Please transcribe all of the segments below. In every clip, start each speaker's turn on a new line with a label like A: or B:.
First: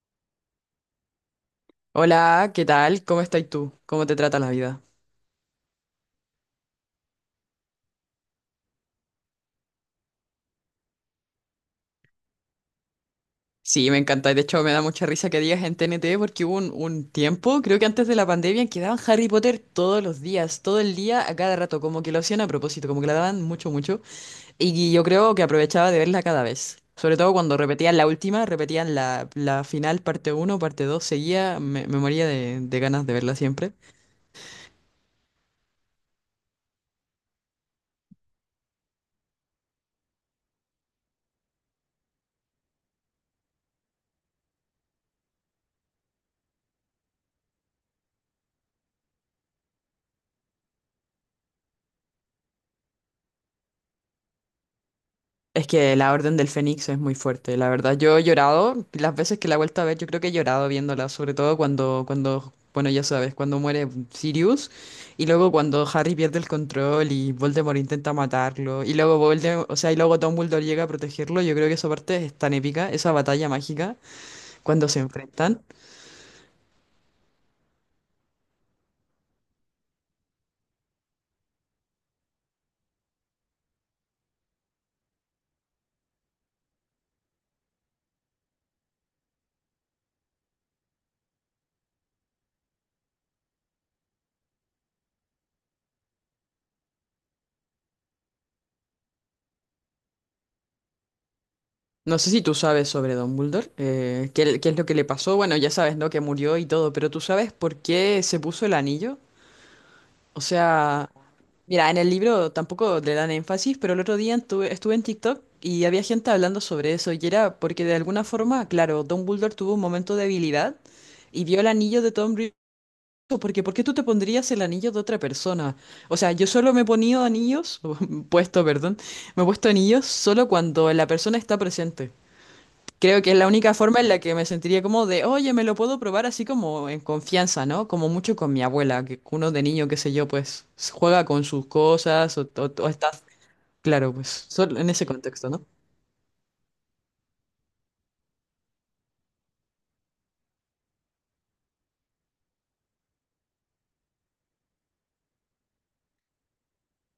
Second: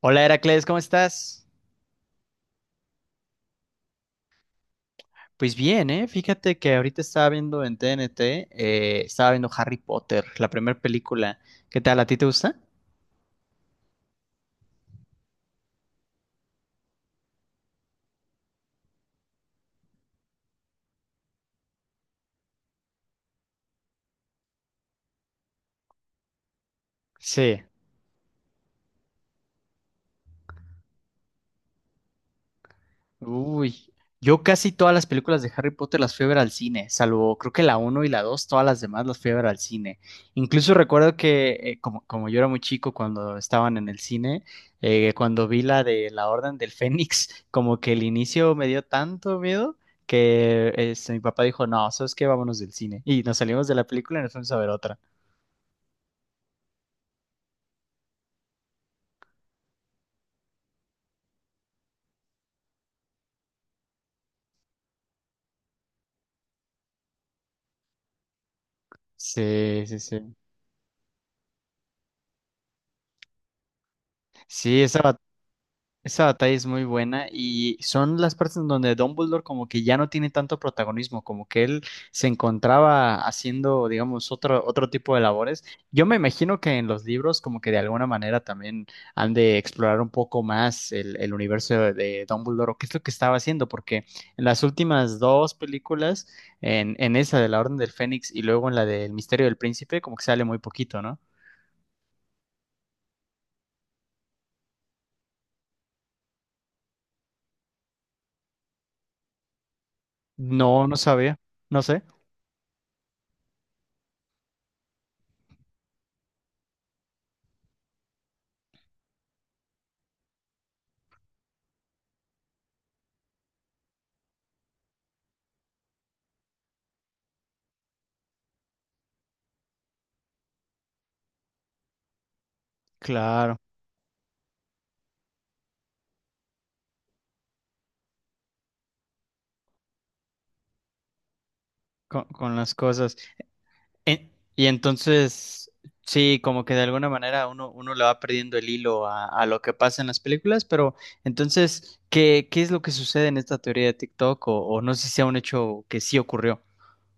A: Hola Heracles, ¿cómo estás?
B: Hola, ¿qué tal? ¿Cómo estás tú? ¿Cómo te trata la vida?
A: Pues bien, ¿eh? Fíjate que ahorita estaba viendo en TNT, estaba viendo Harry Potter, la primera película. ¿Qué tal? ¿A ti te gusta?
B: Sí, me encanta. De hecho, me da mucha risa que digas en TNT porque hubo un tiempo, creo que antes de la pandemia, en que daban Harry Potter todos los días, todo el día, a cada rato, como que lo hacían a propósito, como que la daban mucho, mucho. Y yo creo que aprovechaba de verla cada vez. Sobre todo cuando
A: Sí.
B: repetían la última, repetían la final, parte uno, parte 2, seguía, me moría de ganas de verla siempre.
A: Uy, yo casi todas las películas de Harry Potter las fui a ver al cine, salvo creo que la uno y la 2, todas las demás las fui a ver al cine. Incluso recuerdo que como yo era muy chico cuando estaban en el cine, cuando vi la de la Orden del Fénix, como que el inicio me dio tanto miedo que este, mi papá dijo, no, ¿sabes qué? Vámonos del cine. Y nos salimos de la película y nos fuimos a ver otra.
B: Es que la Orden del Fénix es muy fuerte, la verdad. Yo he llorado, las veces que la he vuelto a ver, yo creo que he llorado viéndola, sobre todo cuando, bueno, ya sabes, cuando muere Sirius y luego cuando Harry pierde el control y Voldemort intenta matarlo y luego Voldemort, o
A: Sí,
B: sea, y
A: sí,
B: luego
A: sí.
B: Dumbledore llega a protegerlo, yo creo que esa parte es tan épica, esa batalla mágica
A: Sí,
B: cuando se
A: esa.
B: enfrentan.
A: Esa batalla es muy buena y son las partes en donde Dumbledore como que ya no tiene tanto protagonismo, como que él se encontraba haciendo, digamos, otro tipo de labores. Yo me imagino que en los libros como que de alguna manera también han de explorar un poco más el universo de Dumbledore o qué es lo que estaba haciendo, porque en las últimas dos películas, en esa de la Orden del Fénix y luego en la del Misterio del Príncipe, como que sale muy poquito, ¿no?
B: No sé si tú sabes sobre Dumbledore, qué es lo que le pasó, bueno, ya sabes, ¿no? Que murió y todo, pero ¿tú sabes por qué se puso el anillo? O
A: No, no
B: sea,
A: sabía, no
B: mira, en
A: sé,
B: el libro tampoco le dan énfasis, pero el otro día estuve en TikTok y había gente hablando sobre eso, y era porque de alguna forma, claro, Dumbledore tuvo un momento de debilidad y vio el anillo de Tom Riddle, porque ¿por qué tú te pondrías el anillo de otra persona? O sea, yo solo me he ponido anillos, puesto, perdón, me he puesto anillos solo cuando la persona está presente. Creo que es la
A: claro,
B: única forma en la que me sentiría como de, oye, me lo puedo probar así como en confianza, ¿no? Como mucho con mi abuela, que uno de niño, qué sé yo, pues juega con sus cosas o,
A: con
B: o,
A: las
B: o está,
A: cosas.
B: claro, pues
A: Y
B: solo en ese contexto, ¿no?
A: entonces, sí, como que de alguna manera uno le va perdiendo el hilo a lo que pasa en las películas, pero entonces, ¿ qué es lo que sucede en esta teoría de TikTok? O no sé si sea un hecho que sí ocurrió.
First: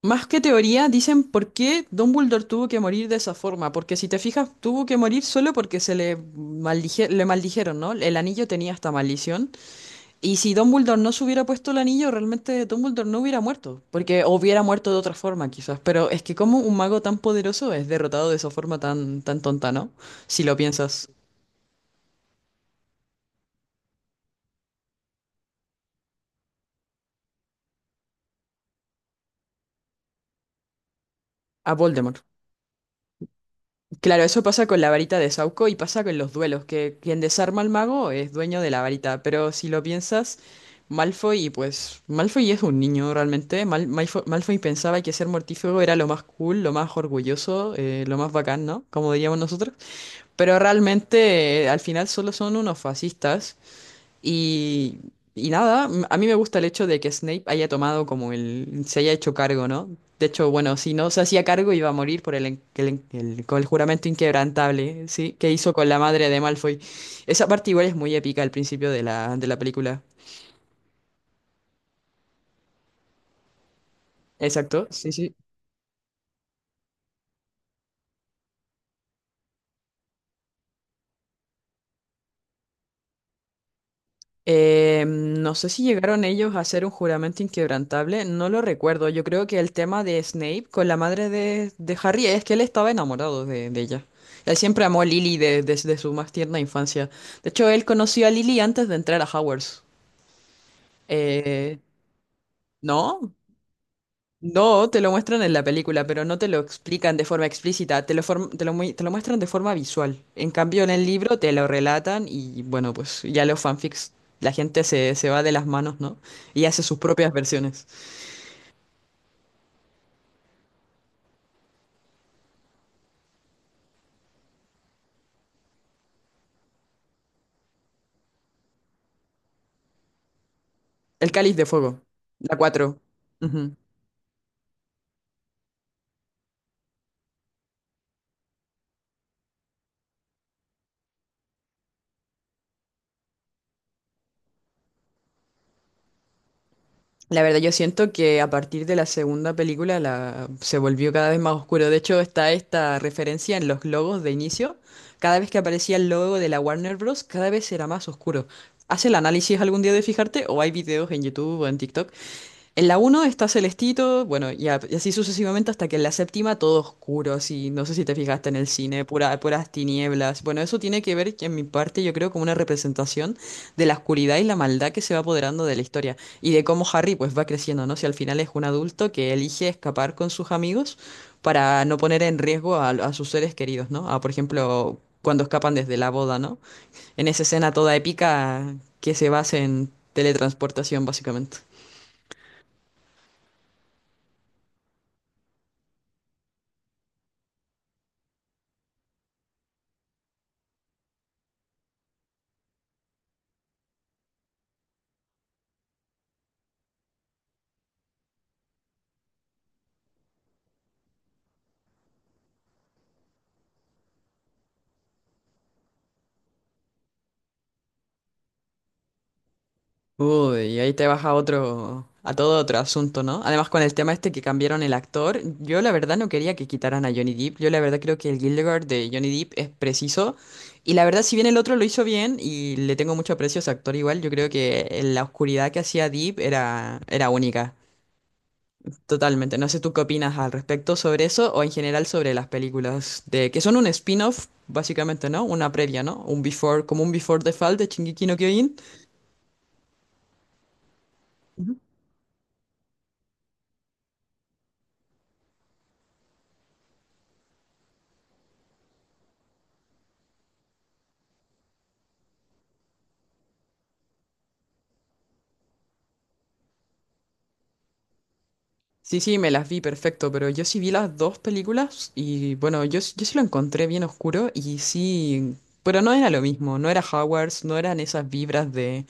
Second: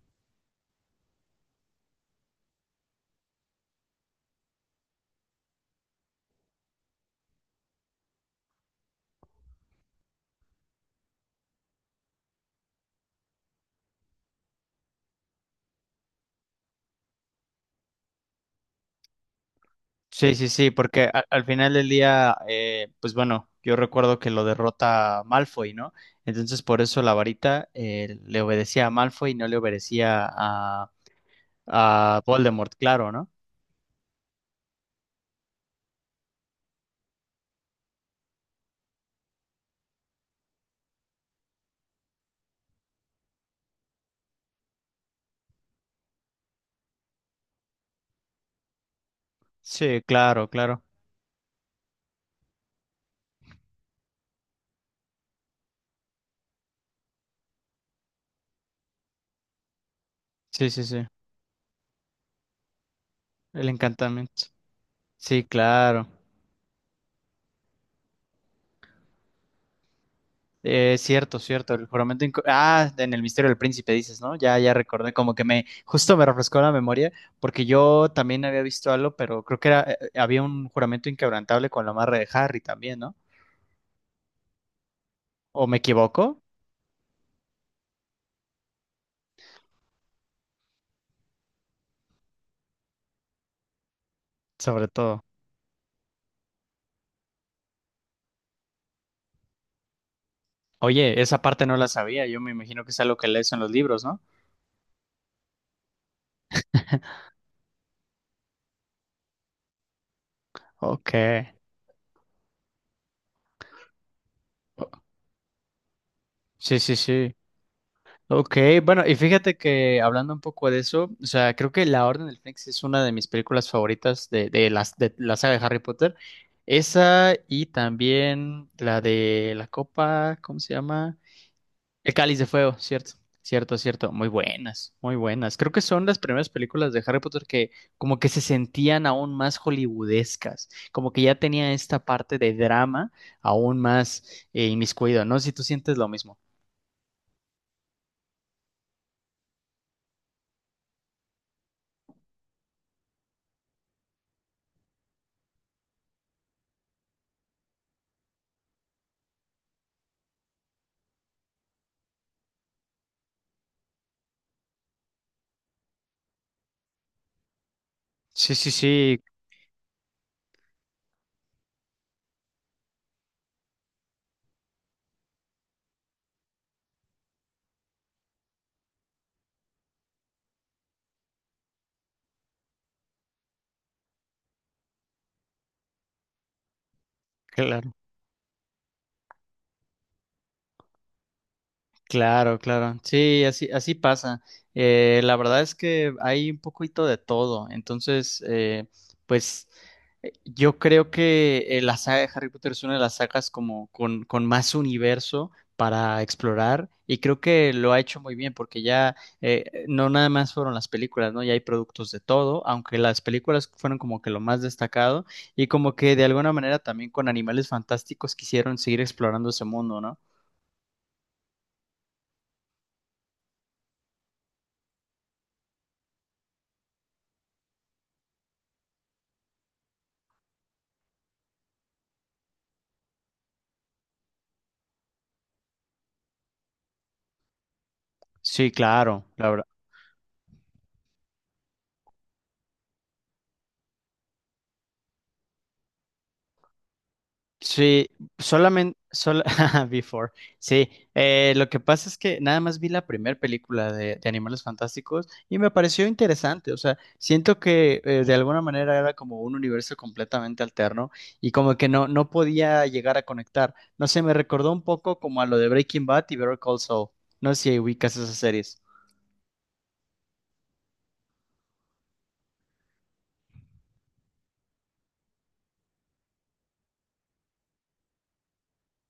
B: Más que teoría, dicen por qué Dumbledore tuvo que morir de esa forma, porque si te fijas, tuvo que morir solo porque le maldijeron, ¿no? El anillo tenía esta maldición. Y si Dumbledore no se hubiera puesto el anillo, realmente Dumbledore no hubiera muerto, porque o hubiera muerto de otra forma quizás, pero es que como un mago tan poderoso es derrotado de esa forma tan, tan tonta, ¿no?
A: Sí,
B: Si
A: sí,
B: lo
A: sí,
B: piensas,
A: porque al final del día, pues bueno, yo recuerdo que lo derrota Malfoy, ¿no? Entonces por eso la varita le obedecía a Malfoy y no le obedecía
B: a
A: a
B: Voldemort.
A: Voldemort, claro, ¿no?
B: Claro, eso pasa con la varita de Sauco y pasa con los duelos, que quien desarma al mago es dueño de la varita, pero si lo piensas, Malfoy, pues Malfoy es un niño realmente, Malfoy pensaba que ser mortífago era lo más cool, lo más orgulloso, lo más bacán, ¿no? Como diríamos nosotros.
A: Sí, claro,
B: Pero
A: claro.
B: realmente al final solo son unos fascistas y, y nada, a mí me gusta el hecho de que Snape haya tomado como el... se haya hecho cargo, ¿no? De hecho,
A: Sí,
B: bueno,
A: sí,
B: si
A: sí.
B: no se hacía cargo iba a morir por con el
A: El
B: juramento
A: encantamiento.
B: inquebrantable, ¿sí?
A: Sí,
B: Que hizo con la
A: claro.
B: madre de Malfoy. Esa parte igual es muy épica al principio de la película.
A: Es cierto, cierto. Ah, en el Misterio del Príncipe dices, ¿no? Ya, ya
B: Exacto, sí,
A: recordé, como
B: sí.
A: que me, justo me refrescó la memoria, porque yo también había visto algo, pero creo que era, había un juramento inquebrantable con la amarre de Harry también, ¿no?
B: No
A: ¿O
B: sé
A: me
B: si llegaron
A: equivoco?
B: ellos a hacer un juramento inquebrantable, no lo recuerdo. Yo creo que el tema de Snape con la madre de Harry es que él estaba enamorado de ella. Él siempre
A: Sobre
B: amó a
A: todo.
B: Lily desde su más tierna infancia. De hecho, él conoció a Lily antes de entrar a Hogwarts.
A: Oye, esa parte no
B: Eh,
A: la sabía, yo me imagino que es algo que
B: ¿No?
A: lees en los libros, ¿no?
B: No, te lo muestran en la película, pero no te lo explican de forma explícita, te lo muestran de forma visual. En cambio, en el
A: Ok.
B: libro te lo relatan y bueno, pues ya los fanfics, la gente se va de las manos, ¿no? Y
A: Sí,
B: hace
A: sí,
B: sus propias
A: sí.
B: versiones.
A: Ok, bueno, y fíjate que hablando un poco de eso, o sea, creo que La Orden del Fénix es una de mis películas favoritas de de la saga de Harry Potter. Esa y también la de la copa, ¿cómo se llama?
B: El Cáliz de Fuego,
A: El Cáliz de
B: la
A: Fuego,
B: 4.
A: cierto, cierto, cierto. Muy buenas, muy buenas. Creo que son las primeras películas de Harry Potter que como que se sentían aún más hollywoodescas, como que ya tenía esta parte de drama aún más inmiscuido, ¿no? Si tú sientes lo mismo.
B: La verdad, yo siento que a partir de la segunda película se volvió cada vez más oscuro. De hecho, está esta referencia en los logos de inicio. Cada vez que aparecía el logo de la Warner Bros., cada vez era más oscuro. ¿Haz el análisis algún día de fijarte? ¿O hay videos en YouTube o en TikTok? En la uno está Celestito, bueno, y así sucesivamente hasta que en la séptima todo oscuro, así, no sé si te fijaste
A: Sí,
B: en el
A: sí,
B: cine,
A: sí,
B: pura, puras tinieblas. Bueno, eso tiene que ver, que en mi parte, yo creo, como una representación de la oscuridad y la maldad que se va apoderando de la historia y de cómo Harry pues va creciendo, ¿no? Si al final es un adulto que elige escapar con sus amigos para no poner en riesgo a sus seres queridos, ¿no? A, por ejemplo, cuando escapan desde la boda, ¿no? En esa escena
A: claro.
B: toda épica que se basa en teletransportación, básicamente.
A: Claro, claro. Sí, así, así pasa. La verdad es que hay un poquito de todo. Entonces, pues yo creo que la saga de Harry Potter es una de las sagas como con más universo para explorar y creo que lo ha hecho muy bien porque ya no nada más fueron las películas, ¿no? Ya hay productos de todo, aunque las películas fueron como que lo más destacado y como que de alguna manera también con Animales Fantásticos quisieron seguir explorando ese mundo, ¿no?
B: Uy, y ahí te vas a otro, a todo otro asunto, ¿no? Además, con el tema este que cambiaron el actor, yo la verdad no quería que quitaran a Johnny Depp. Yo la verdad creo que el Gildegard de Johnny Depp es preciso. Y la verdad, si bien el otro lo hizo bien y le tengo mucho aprecio a ese actor igual, yo creo que en la oscuridad que hacía Depp era única.
A: Sí, claro, la
B: Totalmente.
A: verdad.
B: No sé tú qué opinas al respecto sobre eso o en general sobre las películas de que son un spin-off, básicamente, ¿no? Una previa, ¿no? Un before, como un before the fall de
A: Sí,
B: Shingeki no Kyojin.
A: solamente, sol- Before. Sí, lo que pasa es que nada más vi la primera película de Animales Fantásticos y me pareció interesante. O sea, siento que de alguna manera era como un universo completamente alterno y como que no, no podía llegar a conectar. No sé, me recordó un poco como a lo de Breaking Bad y Better Call Saul. No sé si ubicas esas series.
B: Sí, sí, me las vi perfecto, pero yo sí vi las dos películas y bueno, yo sí lo encontré bien oscuro y sí, pero no era lo mismo, no era Hogwarts, no eran esas vibras de...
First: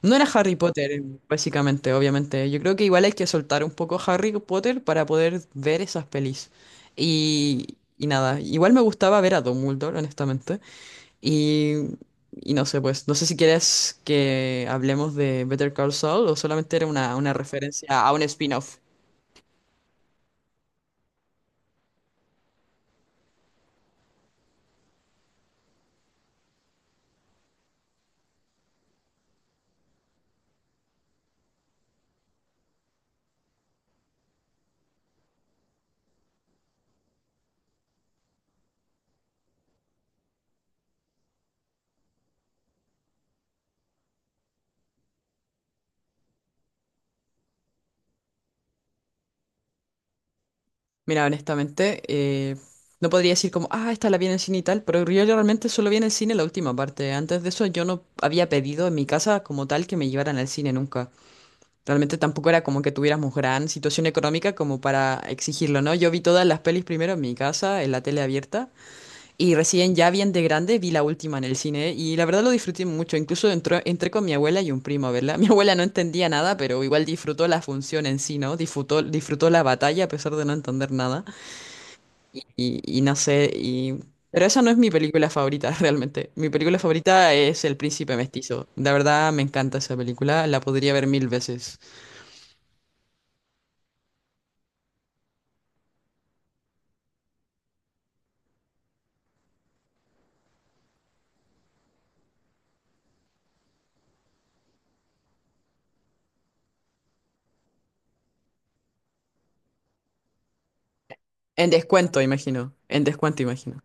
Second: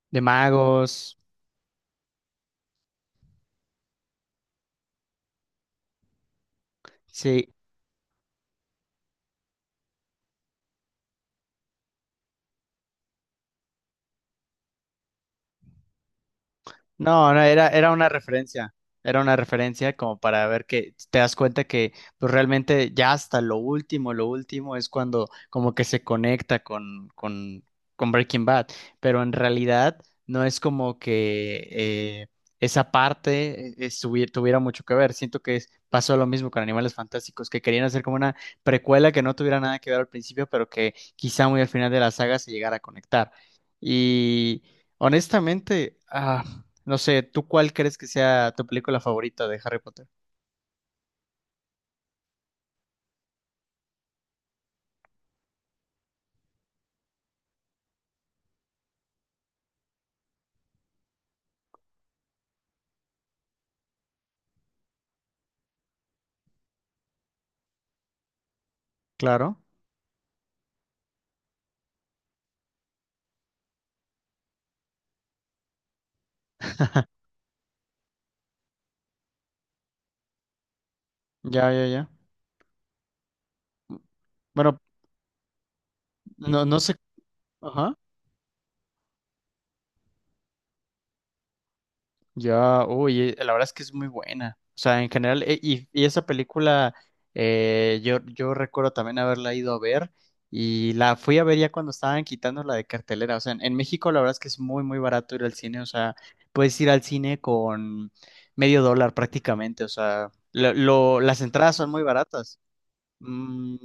B: No
A: De
B: era Harry Potter,
A: magos.
B: básicamente, obviamente. Yo creo que igual hay que soltar un poco Harry Potter para poder ver esas pelis.
A: Sí,
B: Y nada, igual me gustaba ver a Dumbledore, honestamente. Y, y no sé, pues, no sé si quieres que hablemos de Better Call Saul o solamente era una,
A: no,
B: una
A: no, era,
B: referencia a un spin-off.
A: era una referencia como para ver que te das cuenta que pues realmente ya hasta lo último es cuando como que se conecta con Breaking Bad, pero en realidad no es como que esa parte tuviera mucho que ver. Siento que pasó lo mismo con Animales Fantásticos, que querían hacer como una precuela que no tuviera nada que ver al principio, pero que quizá muy al final de la saga se llegara a conectar. Y honestamente... ah, no sé, ¿tú cuál crees que sea tu película favorita de Harry Potter?
B: Mira, honestamente, no podría decir como, ah, esta la vi en el cine y tal, pero yo realmente solo vi en el cine la última parte. Antes de eso yo no había pedido en mi casa como tal que me llevaran al cine nunca. Realmente tampoco era como que tuviéramos gran situación económica como para exigirlo, ¿no? Yo vi todas las pelis primero en mi casa, en la tele abierta, y
A: Claro.
B: recién ya bien de grande vi la última en el cine, y la verdad lo disfruté mucho. Incluso entré con mi abuela y un primo a verla. Mi abuela no entendía nada, pero igual disfrutó la función en sí, ¿no? Disfrutó la batalla a pesar de no entender nada
A: Ya, ya, ya.
B: y no sé, y... Pero esa no es
A: Bueno,
B: mi película favorita realmente. Mi
A: no, no
B: película
A: sé.
B: favorita es El
A: Ajá.
B: Príncipe Mestizo. La verdad me encanta esa película, la podría ver 1.000 veces.
A: Ya, uy, la verdad es que es muy buena. O sea, en general, y esa película, yo recuerdo también haberla ido a ver y la fui a ver ya cuando estaban quitándola de cartelera. O sea, en México la verdad es que es muy, muy barato ir al cine. O sea, puedes ir al cine con medio dólar prácticamente. O sea, las
B: En
A: entradas son muy
B: descuento,
A: baratas.
B: imagino. En descuento,
A: Mm,
B: imagino.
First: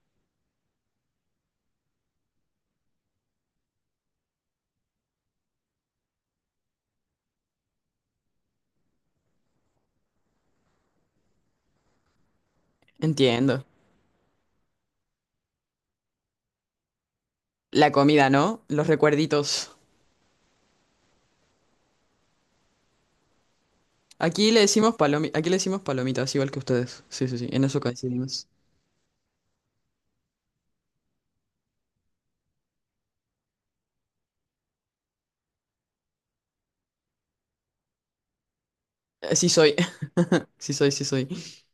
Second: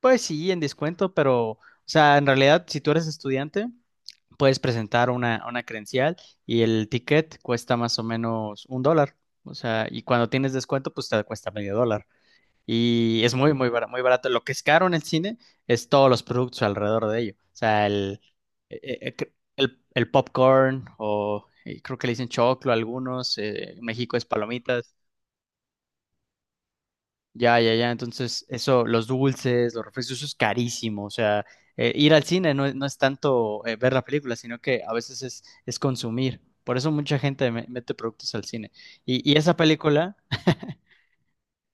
A: pues sí, en descuento, pero, o sea, en realidad, si tú eres estudiante, puedes presentar una credencial y el ticket cuesta más o menos un dólar. O sea, y cuando tienes descuento, pues te cuesta medio dólar. Y es muy,
B: Entiendo.
A: muy barato, muy barato. Lo que es caro en el cine es todos los productos alrededor de ello. O sea,
B: La comida, ¿no? Los recuerditos.
A: el popcorn o creo que le dicen choclo a algunos. En México es
B: Aquí le
A: palomitas.
B: decimos palomitas, igual que ustedes. Sí, sí, sí,
A: Ya,
B: en
A: ya,
B: eso
A: ya. Entonces,
B: coincidimos.
A: eso, los dulces, los refrescos, eso es carísimo. O sea, ir al cine no, no es tanto ver la película, sino que a veces es consumir. Por eso mucha gente mete productos al cine. Y, y
B: Sí
A: esa
B: soy.
A: película,
B: Sí soy, sí soy.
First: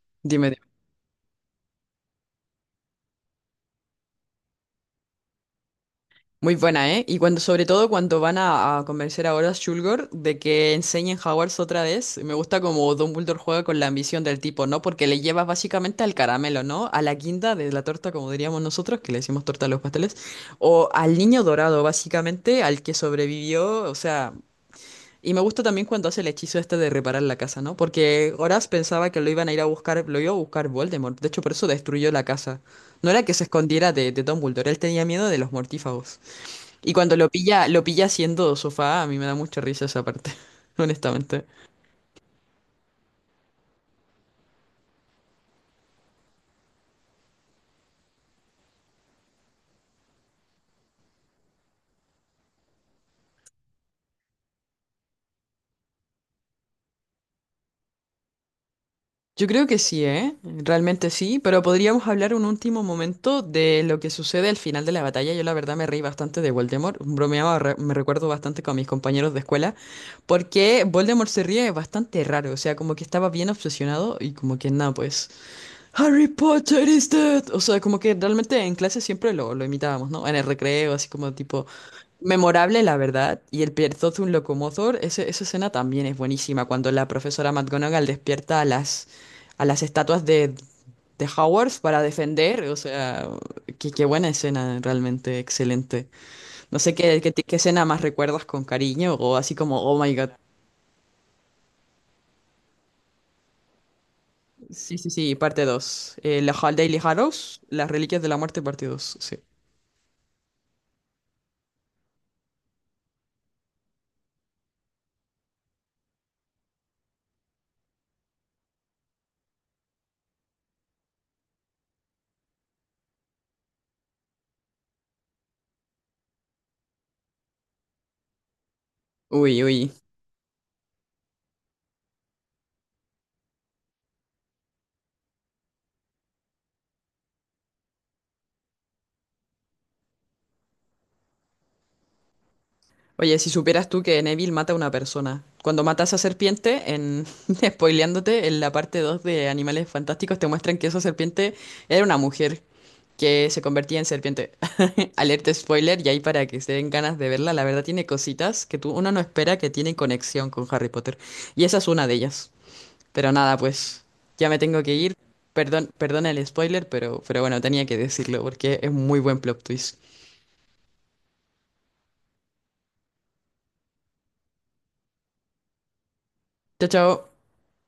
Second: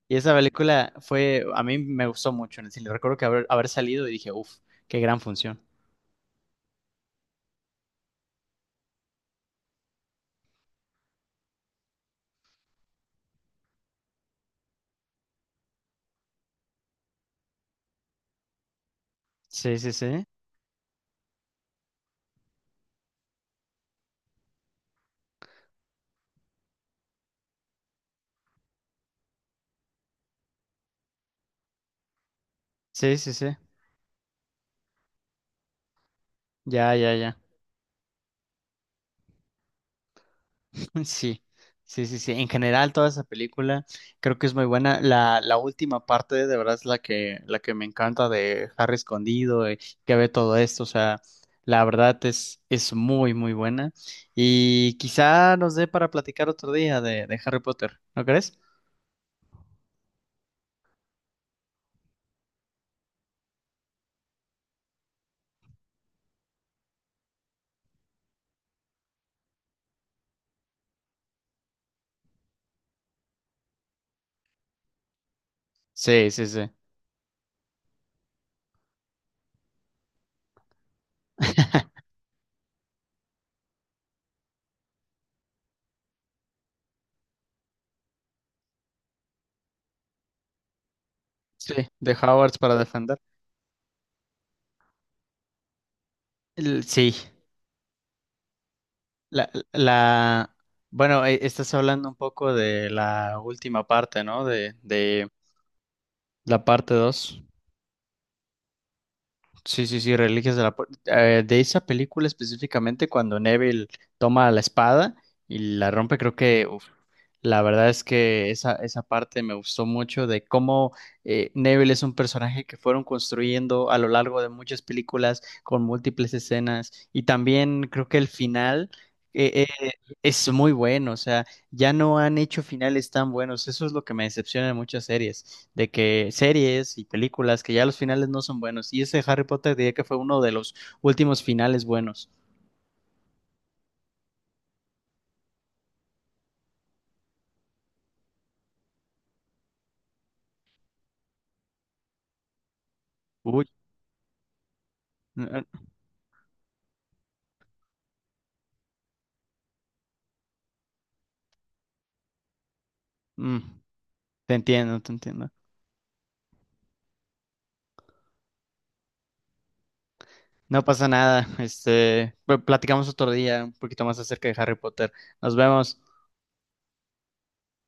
A: y esa
B: Dime.
A: película fue, a mí me gustó mucho en el cine. Recuerdo que haber salido y dije, uff, qué gran función.
B: Muy buena, ¿eh? Y cuando, sobre todo cuando van a convencer a Horace Shulgor de que enseñen Hogwarts otra vez, me gusta como Dumbledore juega con la ambición del tipo, ¿no? Porque le lleva básicamente al caramelo, ¿no? A la guinda de la torta, como diríamos nosotros, que le decimos torta a
A: Sí,
B: los
A: sí,
B: pasteles,
A: sí.
B: o al niño dorado, básicamente, al que sobrevivió, o sea... Y me gusta también cuando hace el hechizo este de reparar la casa, ¿no? Porque Horace pensaba que lo iban a ir a buscar, lo iba a buscar Voldemort, de hecho por eso destruyó la casa. No
A: Sí,
B: era
A: sí,
B: que se
A: sí.
B: escondiera de Dumbledore, él tenía miedo de los mortífagos. Y
A: Ya, ya,
B: cuando
A: ya.
B: lo pilla haciendo sofá, a mí me da mucha risa esa parte,
A: Sí,
B: honestamente.
A: sí, sí, sí. En general, toda esa película creo que es muy buena. La última parte, de verdad, es la que me encanta de Harry escondido, que ve todo esto. O sea, la verdad es muy, muy buena. Y quizá nos dé para platicar otro día de Harry Potter, ¿no crees?
B: Yo creo que sí, ¿eh? Realmente sí, pero podríamos hablar un último momento de lo que sucede al final de la batalla. Yo la verdad me reí bastante de Voldemort, bromeaba, me recuerdo bastante con mis compañeros de escuela, porque Voldemort se ríe bastante raro, o sea, como que estaba bien obsesionado y como que nada, pues, Harry
A: Sí, sí, sí.
B: Potter is dead. O sea, como que realmente en clase siempre lo imitábamos, ¿no? En el recreo, así como tipo... Memorable, la verdad, y el Pierzot un locomotor, esa escena también es buenísima, cuando la profesora McGonagall despierta a las estatuas de
A: Sí,
B: Hogwarts para
A: de Hogwarts
B: defender,
A: para
B: o
A: defender.
B: sea, qué buena escena, realmente excelente. No sé
A: Sí,
B: qué escena más recuerdas con cariño, o
A: la,
B: así como, oh my god.
A: la... Bueno, estás hablando un poco de la última parte, ¿no?
B: Sí, sí,
A: De
B: sí, parte dos. La
A: la
B: Hall
A: parte
B: Daily
A: 2.
B: Harrows, las Reliquias de la Muerte, parte 2 sí.
A: Sí, sí, sí, Reliquias de la Pu- de esa película específicamente cuando Neville toma la espada y la rompe, creo que la verdad es que esa parte me gustó mucho de cómo Neville es un personaje que fueron construyendo a lo largo de muchas películas con múltiples escenas y también creo que el final
B: Uy,
A: eh, eh,
B: uy.
A: es muy bueno, o sea, ya no han hecho finales tan buenos, eso es lo que me decepciona en muchas series, de que series y películas que ya los finales no son buenos y ese Harry Potter diría que fue uno de los últimos finales buenos.
B: Oye, si supieras tú que Neville mata a una persona. Cuando mata a esa serpiente, en spoileándote, en la parte 2 de Animales Fantásticos te muestran que esa serpiente era una mujer que se
A: Uy,
B: convertía en serpiente. Alerta
A: eh, eh,
B: spoiler, y ahí para que se den ganas de verla, la verdad tiene cositas que tú, uno no espera que tienen conexión con Harry Potter. Y esa es una de ellas. Pero nada,
A: mm,
B: pues ya
A: te
B: me tengo que
A: entiendo, te
B: ir.
A: entiendo.
B: Perdón, perdona el spoiler, pero, bueno, tenía que decirlo porque es muy buen plot twist.
A: No pasa nada. Este, platicamos otro día un poquito más acerca de Harry Potter. Nos vemos.
B: Chao, chao.